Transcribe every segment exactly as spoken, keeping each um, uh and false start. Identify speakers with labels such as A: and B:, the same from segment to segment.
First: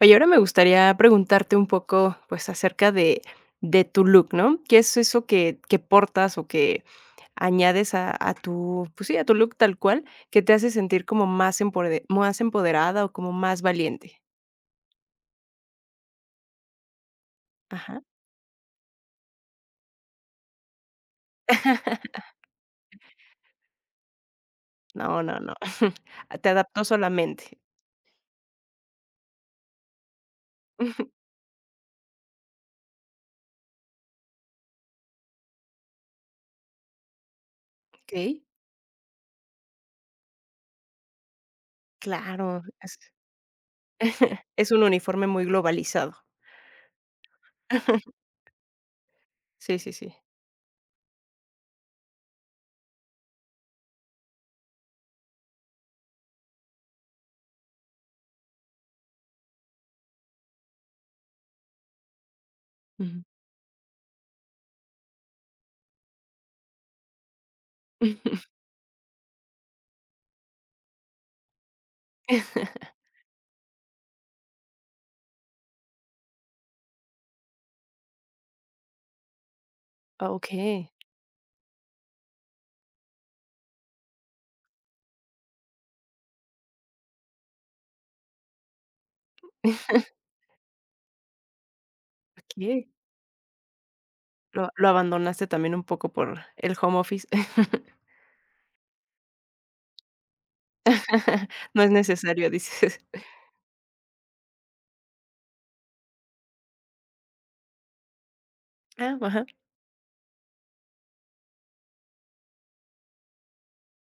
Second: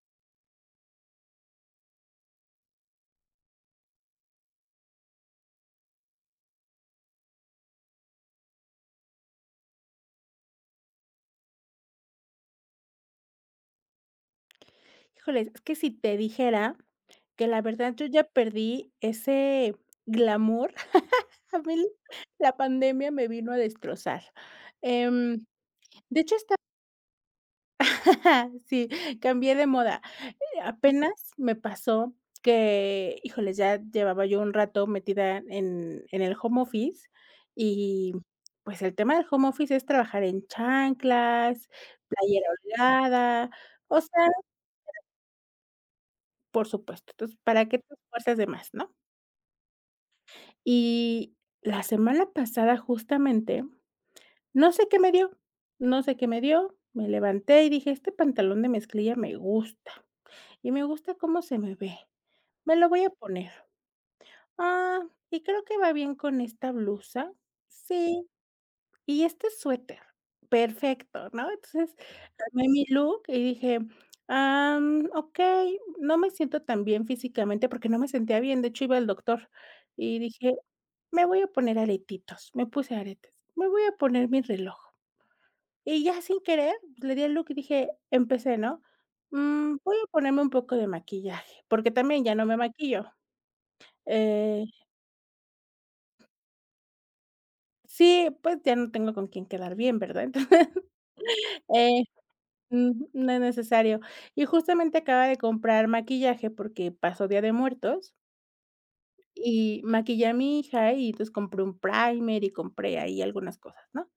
A: Oye, ahora me gustaría preguntarte un poco, pues, acerca de de tu look, ¿no? ¿Qué es eso que que portas o que añades a a tu, pues sí, a tu look tal cual, que te hace sentir como más empode más empoderada o como más valiente?
B: Híjoles, es que si te dijera que la verdad
A: Ajá.
B: yo ya perdí ese glamour, a mí la pandemia me vino a destrozar.
A: No, no,
B: Em,
A: no.
B: de hecho,
A: Te
B: está
A: adaptó solamente.
B: sí, cambié de moda. Eh, apenas me pasó que, híjoles, ya llevaba yo un rato metida en en el home office y,
A: Okey.
B: pues, el tema del home office es trabajar en chanclas, playera
A: Claro, es
B: holgada, o sea.
A: es un uniforme muy globalizado.
B: Por supuesto. Entonces, ¿para qué te esfuerzas de más, ¿no?
A: Sí, sí, sí.
B: Y la semana pasada, justamente, no sé qué me dio, no sé qué me dio, me levanté y dije: "Este pantalón de mezclilla me gusta, y me gusta cómo se me ve. Me lo voy a
A: Ujú.
B: poner. Ah, y creo que va bien con esta blusa. Sí, y este suéter, perfecto", ¿no? Entonces armé mi look y dije: "Am, okey, no me siento tan bien físicamente", porque no me sentía bien, de hecho, iba al doctor, y dije:
A: Okey.
B: "Me voy a poner aretitos", me puse aretes, "me voy a poner mi reloj", y ya sin querer, pues, le di el look y dije empecé, ¿no?
A: Okey.
B: "Mm, voy a ponerme un poco de maquillaje", porque también ya no me maquillo, eh
A: Lo lo abandonaste también un poco por el home office.
B: sí, pues, ya no tengo con quién quedar bien, ¿verdad? Entonces,
A: No es
B: eh
A: necesario, dices.
B: ujú, no es necesario. Y justamente acaba de comprar maquillaje porque pasó Día de Muertos
A: Ah, ajá.
B: y maquillé a mi hija y entonces compré un primer y compré ahí algunas cosas, ¿no?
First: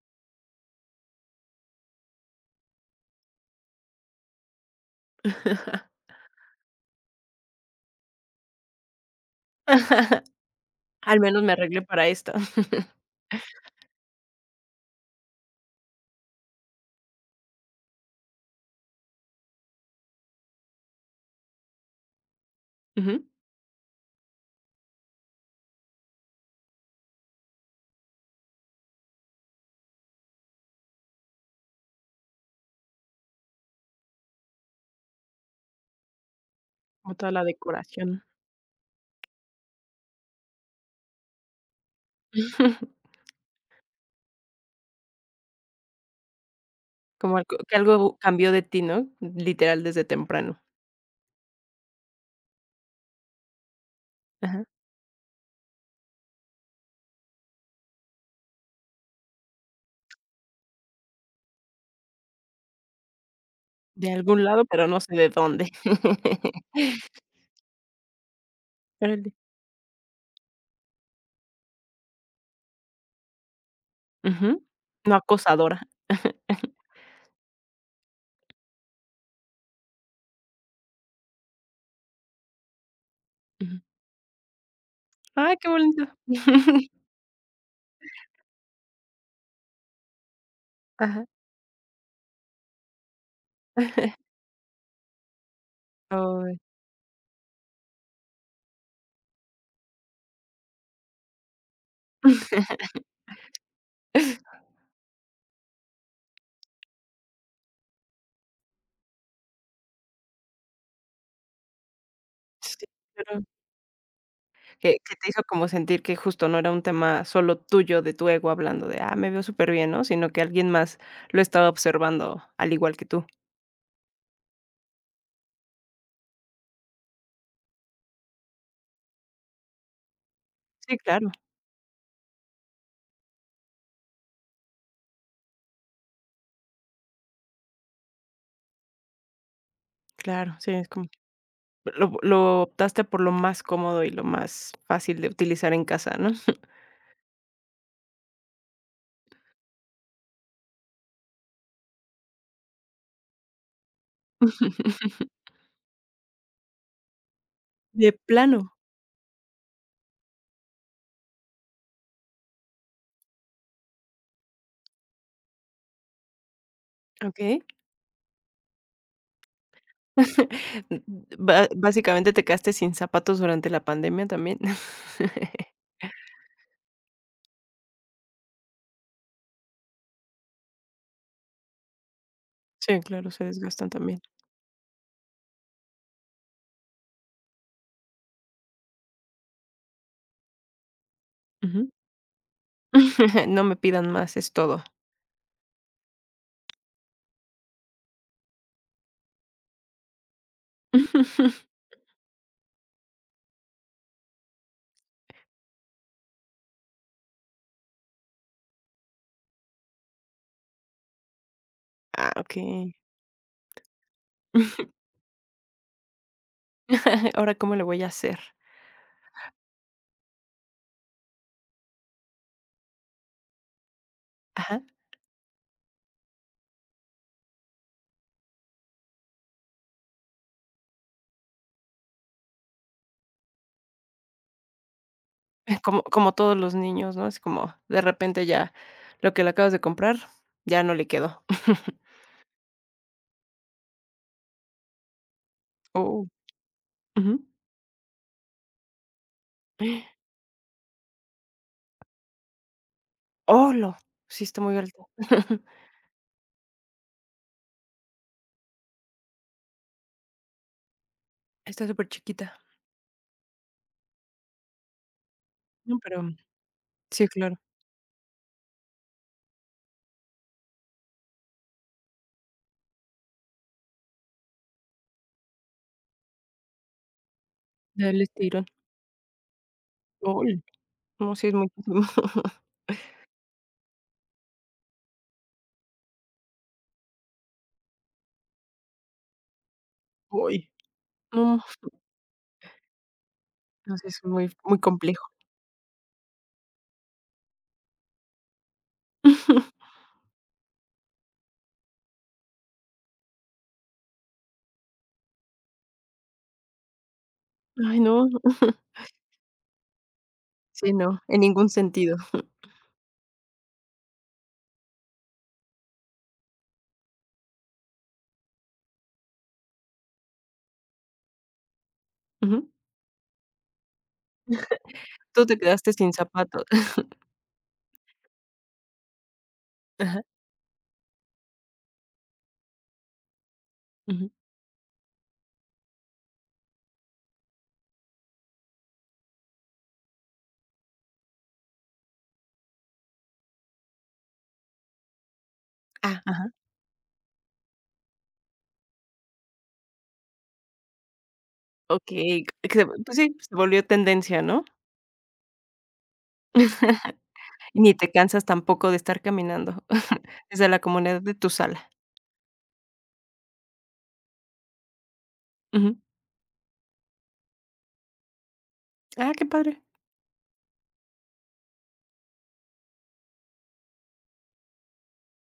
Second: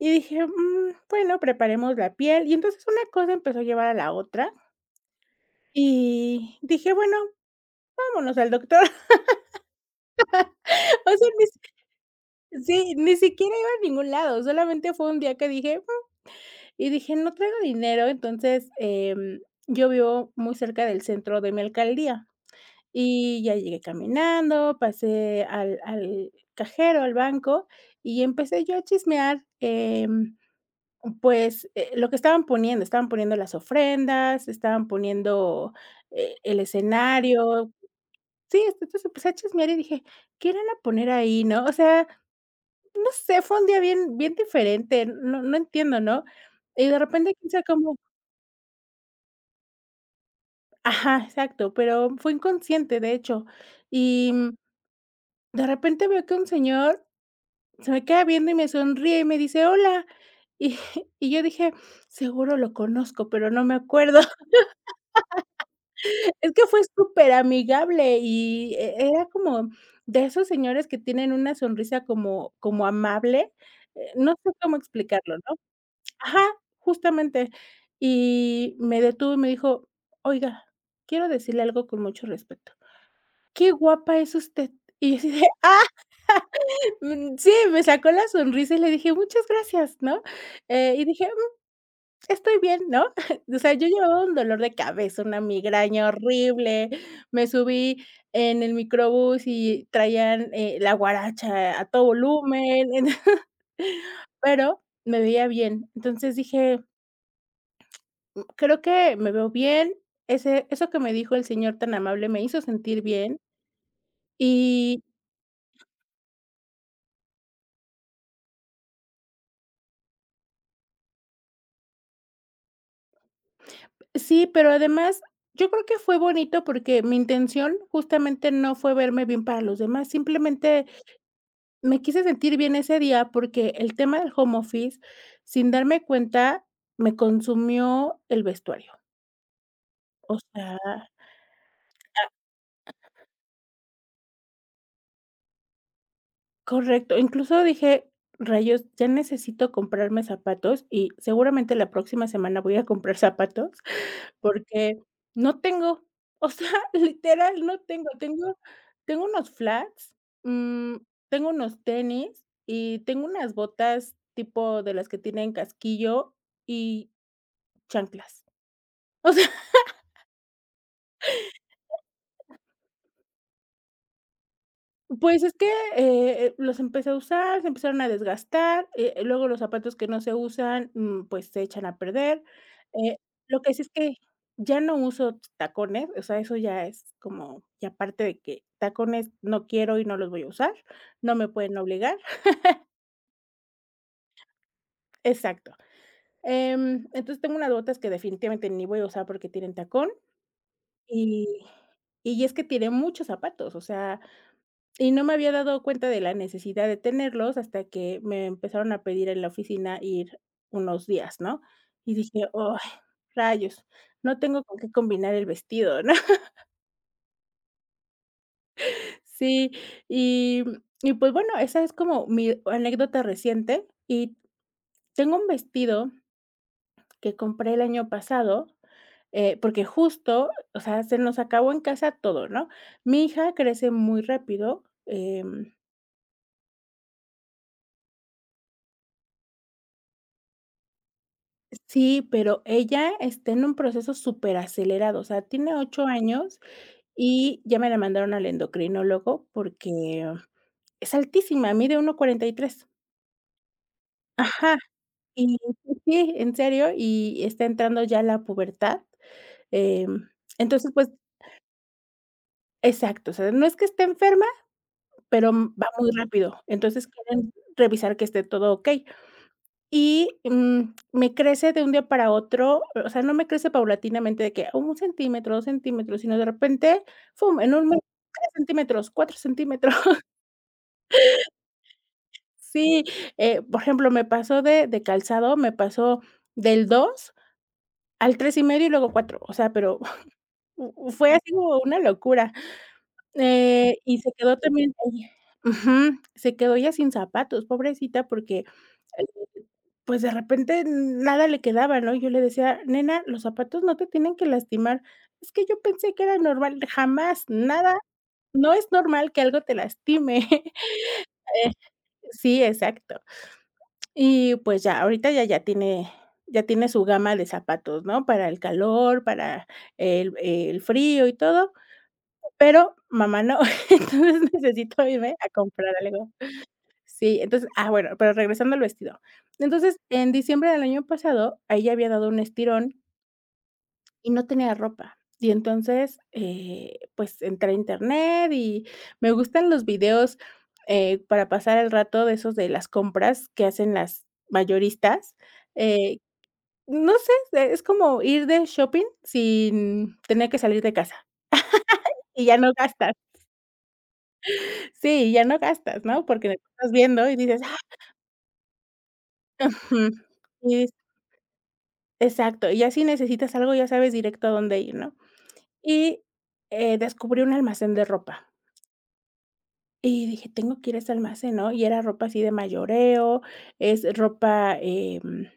B: Y dije: "Mm, bueno, preparemos la piel". Y entonces una cosa empezó a llevar a la otra y dije: "Bueno, vámonos al doctor". O
A: Al
B: sea,
A: menos
B: ni
A: me arreglé para esto.
B: si sí, ni siquiera iba a ningún lado, solamente fue un día que dije: "Mm", y dije: "No traigo dinero", entonces, em, yo vivo muy cerca del centro de mi alcaldía.
A: Ujú.
B: Y ya llegué caminando, pasé al al cajero, al banco, y empecé yo a chismear, em, pues, eh, lo que estaban poniendo, estaban poniendo las ofrendas, estaban poniendo, eh, el
A: Como toda la
B: escenario.
A: decoración.
B: Sí, este, entonces empecé a chismear y dije: "¿Qué irán a poner ahí?", ¿no? O sea, no sé, fue un día bien bien diferente, no no entiendo, ¿no? Y de repente,
A: Como algo
B: quién
A: que
B: como
A: algo cambió de ti, ¿no? Literal desde temprano.
B: ajá, exacto, pero fue inconsciente, de hecho. Y, mm,
A: Ajá.
B: de repente veo que un señor se me queda viendo y me sonríe y me dice: "Hola". Y y yo dije: "Seguro lo conozco, pero no me
A: De
B: acuerdo".
A: algún lado, pero no sé de dónde.
B: Es que fue súper amigable y e era
A: Órale.
B: como de esos señores que tienen una sonrisa como como amable, eh, no sé
A: Ujú.
B: cómo
A: No
B: explicarlo, ¿no?
A: acosadora.
B: Ajá, justamente. Y me detuvo y me dijo: "Oiga, quiero decirle algo con mucho respeto. Qué
A: Ujú.
B: guapa es usted". Y yo así de:
A: Ay, qué
B: "Ah".
A: bonito.
B: Mm, sí, me sacó la sonrisa y le dije: "Muchas gracias", ¿no? Eh, y
A: Ajá.
B: dije Estoy bien, ¿no? O sea, yo llevaba un dolor de cabeza, una migraña
A: Ay.
B: horrible, me subí en el microbús y traían, eh, la guaracha a todo volumen, pero me veía bien. Entonces dije: "Creo que me veo bien". Ese eso que me dijo el señor tan amable me hizo
A: Sí,
B: sentir bien.
A: pero que
B: Y
A: que te hizo como sentir que justo no era un tema solo tuyo, de tu ego, hablando de: "Ah, me veo súper bien, ¿no? Sino que alguien más lo estaba observando al igual que tú".
B: sí, pero además, yo creo que fue bonito porque mi intención justamente no fue verme bien para los demás, simplemente
A: Sí, claro,
B: me quise sentir bien ese día porque el tema del home office, sin darme cuenta, me consumió el vestuario. O
A: claro. Sí,
B: sea
A: es como lo lo optaste por lo más cómodo y lo más fácil de utilizar en casa, ¿no?
B: correcto. Incluso dije: "Rayos, ya necesito comprarme zapatos", y seguramente la próxima semana voy a comprar zapatos, porque no tengo. O sea, literal, no tengo.
A: De
B: Tengo
A: plano,
B: tengo unos flats, mm, tengo unos tenis y tengo unas botas tipo de las que tienen casquillo y
A: okey.
B: chanclas. O sea,
A: Ba Básicamente te quedaste sin zapatos durante la pandemia también.
B: pues es que, eh, los empecé a usar, se empezaron a desgastar, eh, luego los zapatos que no se usan, mm, pues se echan a perder.
A: Sí,
B: Eh,
A: claro, se
B: lo que sí
A: desgastan
B: es que
A: también.
B: ya no uso tacones, o sea, eso ya es como ya parte de que tacones no quiero y no los voy a usar, no me pueden
A: Ujú.
B: obligar.
A: No me pidan más, es todo.
B: Exacto. Em, entonces tengo unas botas que definitivamente ni voy a usar porque tienen tacón y y es que tiré muchos zapatos, o sea. Y no me había dado cuenta de la necesidad de tenerlos hasta que me empezaron a pedir en la oficina ir unos días, ¿no? Y
A: Ah,
B: dije: "Ay,
A: okey.
B: rayos, no tengo con qué combinar el vestido", ¿no?
A: Ahora, ¿cómo le voy a hacer?
B: Sí, y y pues bueno, esa es como mi anécdota reciente, y
A: Ajá,
B: tengo un vestido que compré el año pasado, eh, porque justo, o sea, se nos acabó en casa todo, ¿no? Mi hija crece muy rápido, em
A: como como todos los niños, ¿no? Es como de repente ya lo que le acabas de comprar ya no le quedó.
B: Sí, pero ella está en un proceso superacelerado, o sea, tiene ocho
A: Oh,
B: años
A: ujú.
B: y ya me la mandaron al endocrinólogo porque es altísima, mide uno cuarenta y tres.
A: ¡Holo! Sí, está muy
B: Ajá,
A: alto.
B: y sí, sí, en serio, y está entrando ya la pubertad, em, entonces, pues
A: Está superchiquita.
B: exacto, o sea, no es que esté enferma, pero m- va
A: No,
B: muy
A: pero
B: rápido, entonces
A: sí,
B: quieren
A: claro,
B: revisar que esté todo okey. Y, mm, me crece de un día para otro, o sea, no me crece paulatinamente de que "Oh, un centímetro, dos centímetros", sino de repente, fum, en un mes,
A: da el
B: tres
A: estirón.
B: centímetros, cuatro centímetros.
A: ¡Uy! No, sí es muchísimo.
B: Sí, eh, por ejemplo, me pasó de de calzado, me pasó del dos al tres y medio y luego cuatro, o sea, pero
A: ¡Uy!
B: u- fue así
A: No,
B: como una locura.
A: no,
B: Eh,
A: sí
B: y
A: es
B: se
A: muy
B: quedó
A: muy
B: también
A: complejo.
B: ella ujú, se quedó ya sin zapatos, pobrecita, porque pues, de repente nada le quedaba, ¿no? Yo le decía: "Nena, los zapatos no te tienen que lastimar". "Es que yo pensé que era normal". Jamás,
A: Ay,
B: nada,
A: no.
B: no es normal que algo te lastime.
A: Sí, no, en ningún
B: Eh,
A: sentido.
B: sí, exacto. Y, pues, ya, ahorita ya ya tiene ya tiene su gama de zapatos, ¿no? Para el calor, para el el frío y todo,
A: Ujú.
B: pero mamá no. Entonces necesito irme
A: Tú
B: a
A: te quedaste
B: comprar
A: sin
B: algo.
A: zapatos.
B: Sí, entonces, ah, bueno, pero regresando al vestido. Entonces,
A: Ajá,
B: en diciembre del año pasado, a ella había dado un estirón
A: ujú.
B: y no tenía ropa. Y entonces, eh, pues entré a internet y me gustan los videos, eh, para pasar el rato de esos de las compras que hacen las mayoristas. Eh,
A: Ah.
B: no sé, e- es como ir de shopping sin tener que salir de casa
A: Okey,
B: y ya no
A: que
B: gastas.
A: pues sí, se volvió tendencia, ¿no?
B: Sí, ya no gastas, ¿no? Porque estás viendo y dices, ah,
A: Ni te cansas tampoco de estar caminando desde la
B: mm.
A: comunidad de tu sala.
B: Exacto, y ya si necesitas algo, ya sabes directo a dónde ir, ¿no?
A: Ujú.
B: Y, eh, descubrí un almacén de ropa,
A: Ah, qué padre.
B: y dije: "Tengo que ir a ese almacén", ¿no? Y era ropa así de mayoreo, es ropa, em,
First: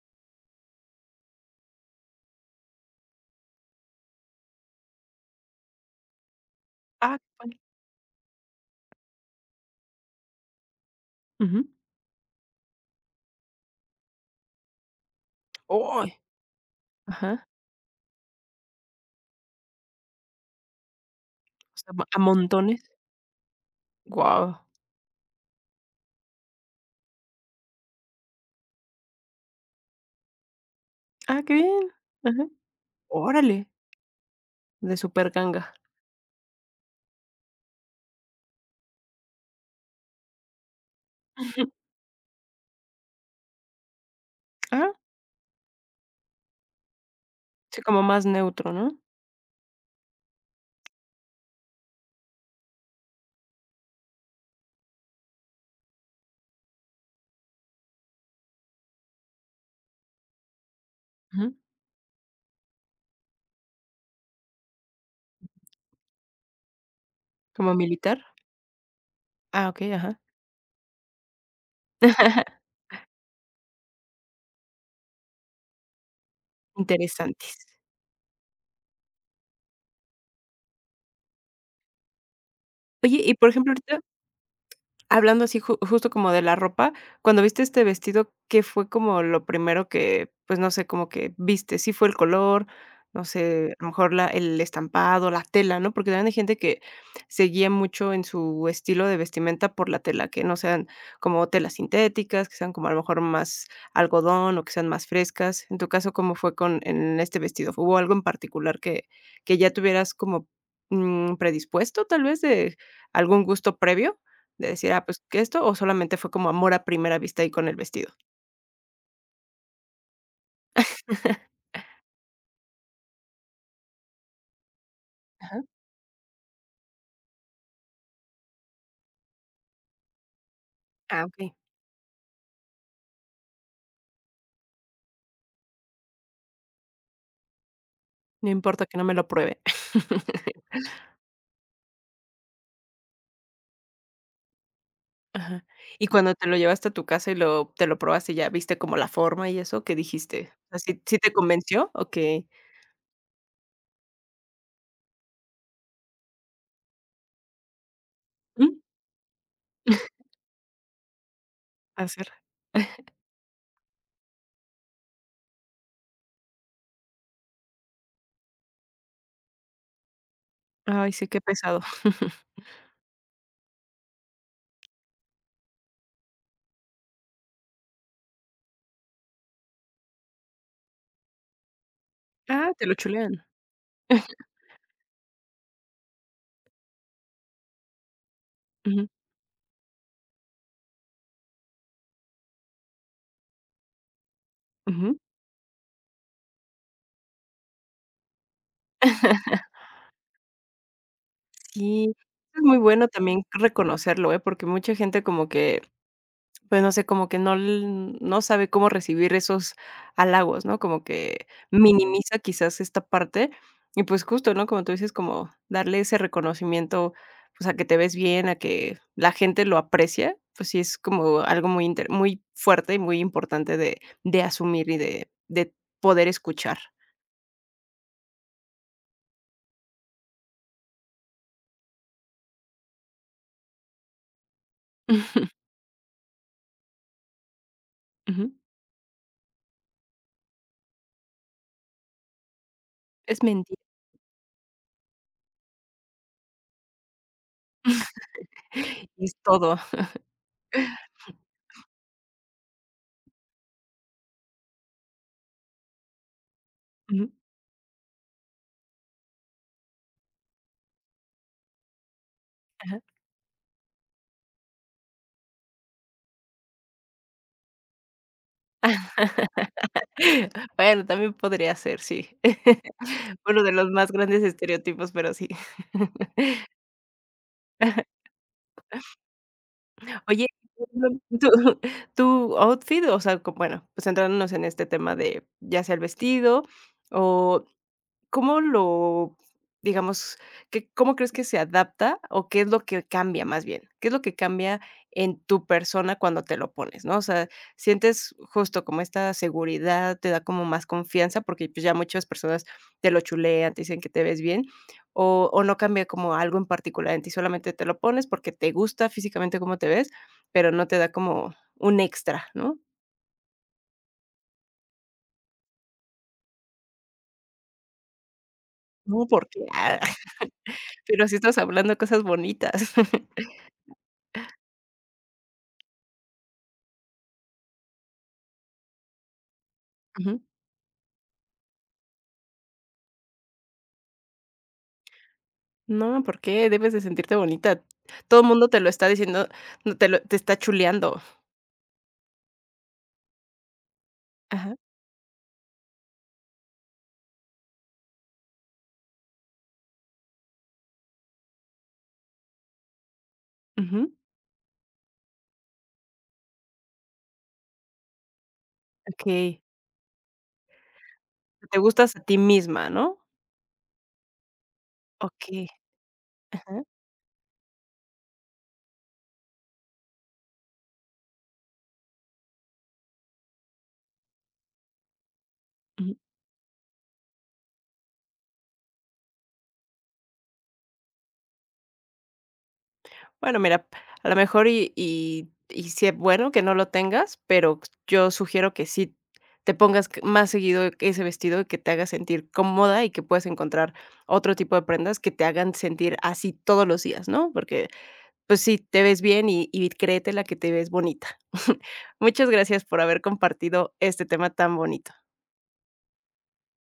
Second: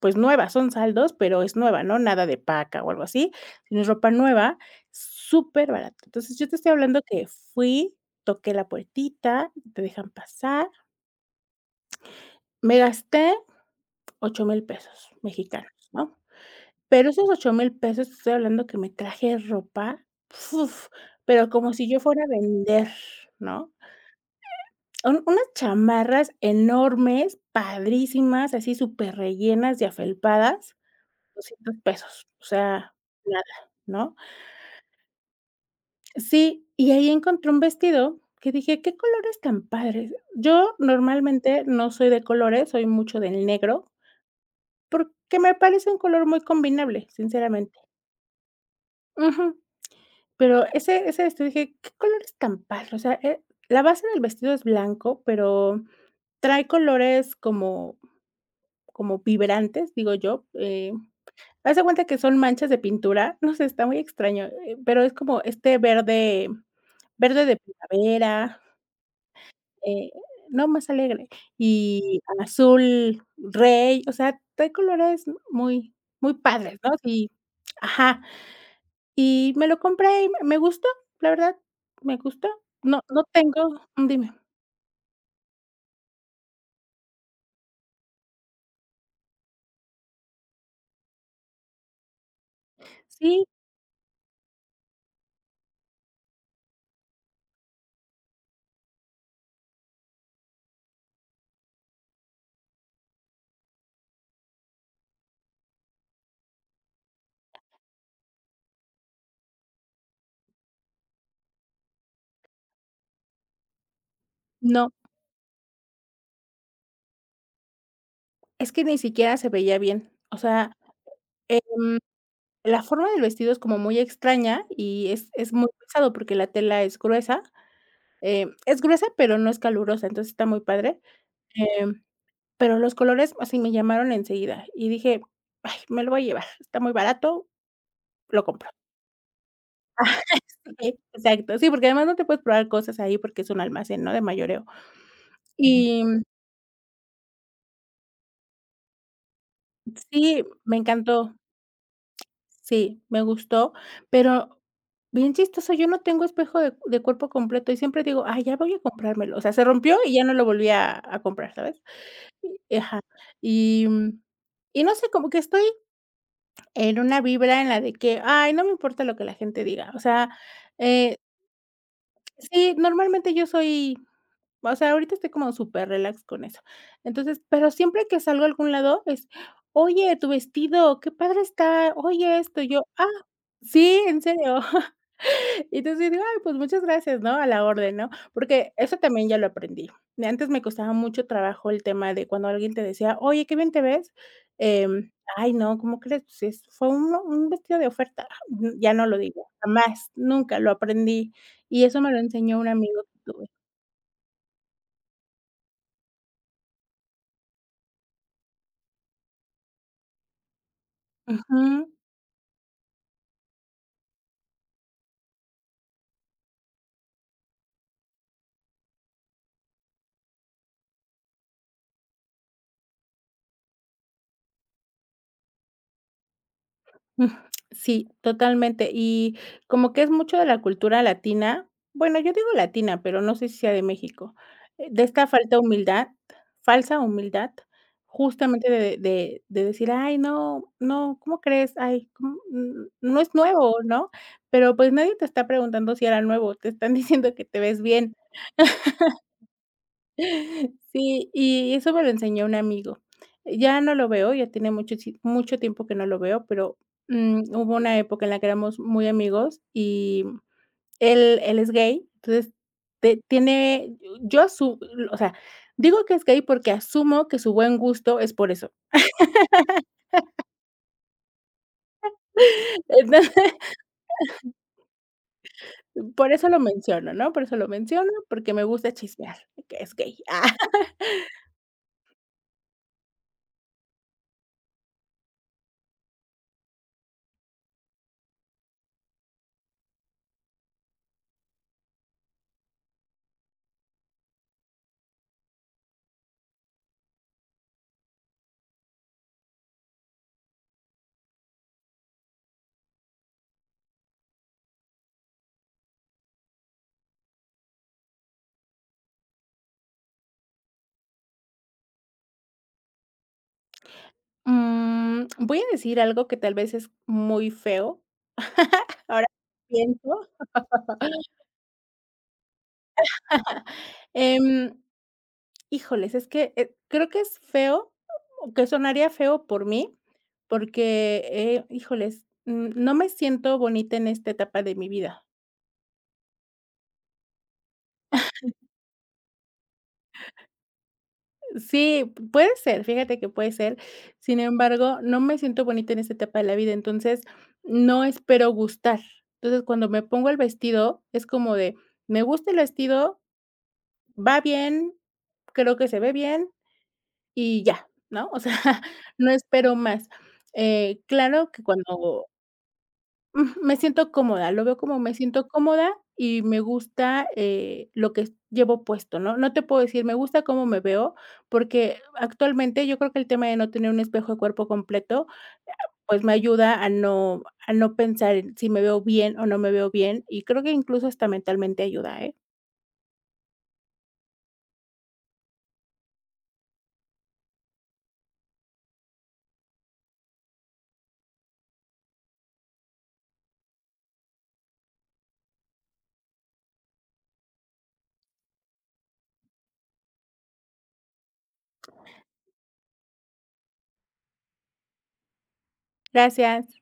B: pues nueva, son saldos, pero es nueva, ¿no? Nada de paca o algo así, sino es ropa nueva, súper barata. Entonces, yo te estoy hablando
A: Ah, qué
B: que
A: padre.
B: fui, toqué la puertita, te dejan pasar,
A: Ujú.
B: me gasté ocho mil pesos mexicanos,
A: ¡Oy!
B: ¿no? Pero esos
A: Ajá.
B: ocho mil pesos, te estoy hablando que me traje ropa, ¡fuf! Pero como
A: O
B: si
A: sea,
B: yo
A: ma- a
B: fuera a
A: montones.
B: vender, ¿no?
A: Guau.
B: Un unas chamarras enormes, padrísimas, así súper rellenas, y afelpadas,
A: Ah, qué
B: doscientos
A: bien.
B: pesos, o
A: Ajá.
B: sea, nada,
A: Órale,
B: ¿no?
A: de super ganga.
B: Sí, y ahí encontré un vestido que dije: "¿Qué colores tan padres?". Yo normalmente no soy de colores, soy mucho del negro,
A: Ah,
B: porque me parece un color muy combinable, sinceramente.
A: sí, como más neutro, ¿no?
B: Ujú. Pero ese ese vestido dije: "¿Qué colores tan padre?". O sea, eh, la base del vestido es blanco, pero trae colores como como vibrantes, digo yo, eh,
A: Ujú.
B: haz de cuenta que son manchas de pintura, no sé, está muy extraño, eh, pero es como este verde verde de
A: Como militar.
B: primavera,
A: Ah, okey,
B: eh,
A: ajá.
B: no, más alegre, y azul rey, o sea, trae colores muy muy padres, ¿no? Sí.
A: Interesantes.
B: Ajá. Y me lo compré y me me gustó, la verdad, me gustó. No
A: Oye,
B: no
A: y por ejemplo,
B: tengo
A: ahorita
B: mm, dime.
A: hablando así ju justo como de la ropa, cuando viste este vestido, ¿qué fue como lo primero que, pues, no sé, como que viste? ¿Sí fue el color? No
B: Sí,
A: sé, a lo mejor la el estampado, la tela, ¿no? Porque también hay gente que se guía mucho en su estilo de vestimenta por la tela, que no sean como telas sintéticas, que sean como a lo mejor más algodón o que sean más frescas. En tu caso, ¿cómo fue con en este vestido? ¿Hubo algo en particular que que ya tuvieras como, mm, predispuesto, tal vez, de algún gusto previo? De
B: no,
A: decir: "Ah, pues, ¿que esto?", o solamente fue como amor a primera vista ahí con el vestido.
B: es que ni siquiera se veía bien. O sea, la forma del vestido es como muy extraña y es es
A: Ajá.
B: muy pesado porque la tela es gruesa, eh, es gruesa, pero no es calurosa, entonces está muy padre,
A: Ah, okey.
B: em, pero los colores así me llamaron enseguida y dije: "Ay, me lo voy a llevar, está muy barato, lo
A: No
B: compro".
A: importa que no me lo pruebe.
B: Sí, exacto. Sí, porque además no te puedes probar cosas ahí porque es un almacén, ¿no?, de mayoreo.
A: Ajá.
B: Y
A: Y cuando te lo llevaste a tu casa y lo te lo probaste ya viste como la forma y eso, ¿qué
B: sí,
A: dijiste?
B: me
A: Así sea, ¿sí sí te
B: encantó.
A: convenció o qué?
B: Sí, me gustó, pero bien chistoso, yo no tengo espejo de de cuerpo completo y siempre digo: "Ay, ya voy
A: Mm.
B: a comprármelo". O sea, se rompió y ya no lo volví a a comprar, ¿sabes?
A: Hacer.
B: Y ajá, y, mm, y no sé, como que estoy en una vibra en la de que: "Ay, no me importa lo que la gente diga". O sea,
A: Ay,
B: eh,
A: sí, qué pesado.
B: sí, normalmente yo soy. O sea, ahorita estoy como súper superrelax con eso. Entonces, pero siempre que salgo a algún lado es: "Oye, tu vestido, qué padre está. Oye, esto". Y
A: Ah,
B: yo:
A: te lo
B: "Ah,
A: chulean.
B: sí, en serio". Y entonces digo: "Ay, pues muchas gracias, ¿no? A la orden", ¿no? Porque eso
A: Ujú,
B: también ya lo aprendí. De Antes me costaba mucho trabajo el tema de cuando alguien te decía: "Oye, qué bien te ves", em,
A: ujú.
B: "ay, no, ¿cómo crees? Pues es fue un un vestido de oferta". Ya no lo digo, jamás, nunca, lo aprendí. Y eso me
A: Sí,
B: lo enseñó
A: es
B: un
A: muy
B: amigo
A: bueno
B: que
A: también
B: tuve.
A: reconocerlo, ¿eh? Porque mucha gente como que, pues, no sé, como que no l no sabe cómo recibir esos halagos, ¿no? Como que
B: Ujú.
A: minimiza quizás esta parte y, pues, justo, ¿no? Como tú dices, como darle ese reconocimiento, pues, a que te ves bien, a que la gente lo aprecia, pues sí es como algo muy inter muy fuerte y muy importante de de asumir y de de poder escuchar.
B: Ujú. Sí, totalmente. Y como que es mucho de la cultura latina, bueno, yo digo latina, pero no sé si sea de México, eh, de esta
A: Ujú.
B: falta de humildad, falsa humildad,
A: Ujú.
B: justamente de de de decir: "Ay, no, no, ¿cómo crees? Ay, ¿cómo? N no es
A: Es mentir,
B: nuevo", ¿no? Pero, pues, nadie te está preguntando si era nuevo, te están diciendo que te ves bien.
A: es todo.
B: Sí, y eso me lo enseñó un amigo. Ya no lo veo, ya tiene mucho, si- mucho tiempo que no lo veo, pero
A: Ujú.
B: mm, hubo una época en la que éramos muy amigos y él, él es gay, entonces te- tiene, yo asumo, o sea, digo que es gay porque asumo que su buen gusto es por eso.
A: Bueno, también podría ser, sí.
B: Entonces,
A: Uno de los más grandes estereotipos, pero sí.
B: por eso lo menciono, ¿no? Por eso lo menciono, porque me gusta chismear, que es gay.
A: Oye, tu tu outfit, o sea, co bueno, pues centrándonos en este tema de, ya sea el vestido o ¿cómo lo, digamos, que cómo crees que se adapta o qué es lo que cambia más bien? ¿Qué es lo que cambia en tu persona cuando te lo pones, no? O sea, sientes justo como esta seguridad, te da como más confianza, porque, pues, ya muchas personas te lo chulean, te dicen que te ves bien, o o no cambia como algo en particular en ti, solamente te lo pones porque te gusta físicamente cómo te ves, pero no te da como un extra, ¿no?
B: Mm, voy a decir algo que tal vez es muy feo.
A: No,
B: Ahora
A: porque,
B: que
A: ah,
B: pienso.
A: pero sí estás hablando cosas bonitas.
B: Em, Híjoles, es que, eh, creo que es feo, o que sonaría feo por mí, porque, eh, híjoles, mm, no me siento bonita en esta etapa de mi vida.
A: No, ¿por qué? Debes de sentirte bonita. Todo el mundo te lo está diciendo, no te lo te está chuleando.
B: Sí, p- puede ser, fíjate que puede ser. Sin
A: Ajá,
B: embargo, no me siento bonita en esta etapa de la vida, entonces, no espero gustar. Entonces, cuando me pongo el vestido, es como de, me gusta el vestido,
A: ujú.
B: va bien, creo que se ve bien, y ya, ¿no? O sea, no
A: Okey.
B: espero más. Eh, claro que
A: Te gustas a
B: cuando
A: ti misma, ¿no?
B: ujú, me siento cómoda, lo veo como me siento
A: Okey,
B: cómoda y me
A: ajá.
B: gusta, eh, lo que llevo puesto, ¿no? No te puedo decir, me gusta cómo me veo, porque actualmente yo creo que el tema de no tener un espejo de cuerpo completo,
A: Ujú.
B: pues me ayuda a no a no pensar en si me veo bien o no me veo bien, y creo que incluso hasta mentalmente ayuda, ¿eh?
A: Bueno, mira, a lo mejor y y y sí es bueno que no lo tengas, pero yo sugiero que sí te pongas q más seguido ese vestido y que te haga sentir cómoda y que puedas encontrar otro tipo de prendas que te hagan sentir así todos los días, ¿no? Porque pues sí, te ves bien y y créete la que te ves bonita. Muchas gracias por haber compartido este tema tan bonito.
B: Gracias.